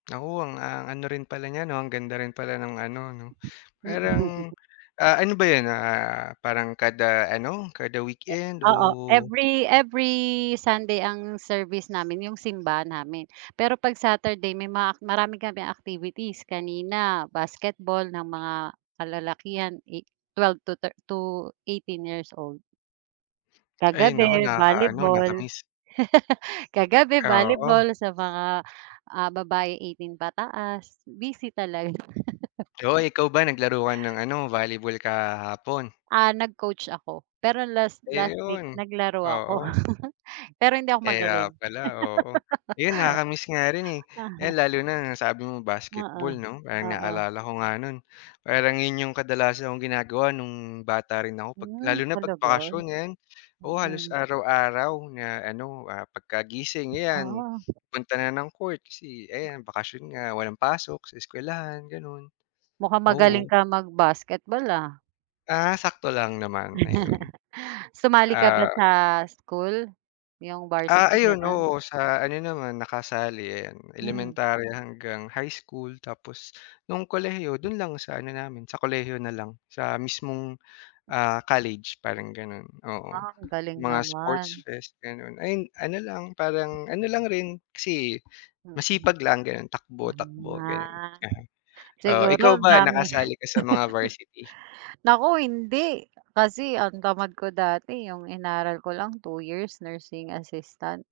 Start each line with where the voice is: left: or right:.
left: Naku ang ang, ah, ano rin pala niya, 'no, ang ganda rin pala ng ano 'no,
right: Mm.
left: parang, ah, ano ba 'yun, ah, parang kada ano, kada
right: E
left: weekend?
right: oo,
left: O
right: every every Sunday ang service namin 'yung simba namin. Pero pag Saturday may mga ak marami kaming activities, kanina basketball ng mga kalalakihan, i 12 to thir 18 years old.
left: Ay naku,
right: Kagabi
left: nakakaano
right: volleyball.
left: naka-miss.
right: Kagabi
left: Oo.
right: volleyball sa mga, ah, babae 18 pataas. Busy talaga.
left: Oh, ikaw ba naglaro ka ng ano, volleyball kahapon?
right: Ah, nag-coach ako, pero last last week
left: Ayun,
right: naglaro ako.
left: oo.
right: Pero hindi ako
left: Kaya
right: magaling.
left: pala, oo, 'yun nakaka-miss nga rin, eh, ayan lalo na nasabi mo basketball
right: Oo,
left: 'no, parang
right: oo.
left: naalala ko nga no'n parang 'yun 'yung kadalasan kong ginagawa no'ng bata rin ako, pag
right: Hmm,
left: lalo na pag
right: talaga?
left: bakasyon, ngayon, oo, halos
right: Mm.
left: araw-araw na ano, ah, pagkagising ayan
right: Ah.
left: punta na ng court, kasi ayan bakasyon nga walang pasok sa eskuwelahan gano'n,
right: Mukha magaling
left: oo.
right: kang mag basketball, ah.
left: Ah, sakto lang naman ayun,
right: Sumali ka ba
left: ah.
right: sa school, 'yung
left: Ah,
right: varsity
left: ayun,
right: gano'n?
left: oo, sa ano naman nakasali, 'yan,
right: Hmm.
left: elementarya hanggang high school, tapos no'ng kolehiyo do'n lang sa ano namin sa kolehiyo nalang sa mismong, ah, college parang gano'n. Oo,
right: Ah, galing
left: mga sports
right: naman.
left: fest gano'n, ay ano lang parang ano lang rin kasi
right: Mm.
left: masipag lang gano'n,
right: Hmm,
left: takbo-takbo gano'n.
right: ah,
left: Oo, ikaw
right: siguro
left: ba
right: dami,
left: nakasali ka sa mga varsity?
right: naku hindi, kasi ang tamad ko dati, 'yung inaral ko lang 2 years nursing assistant.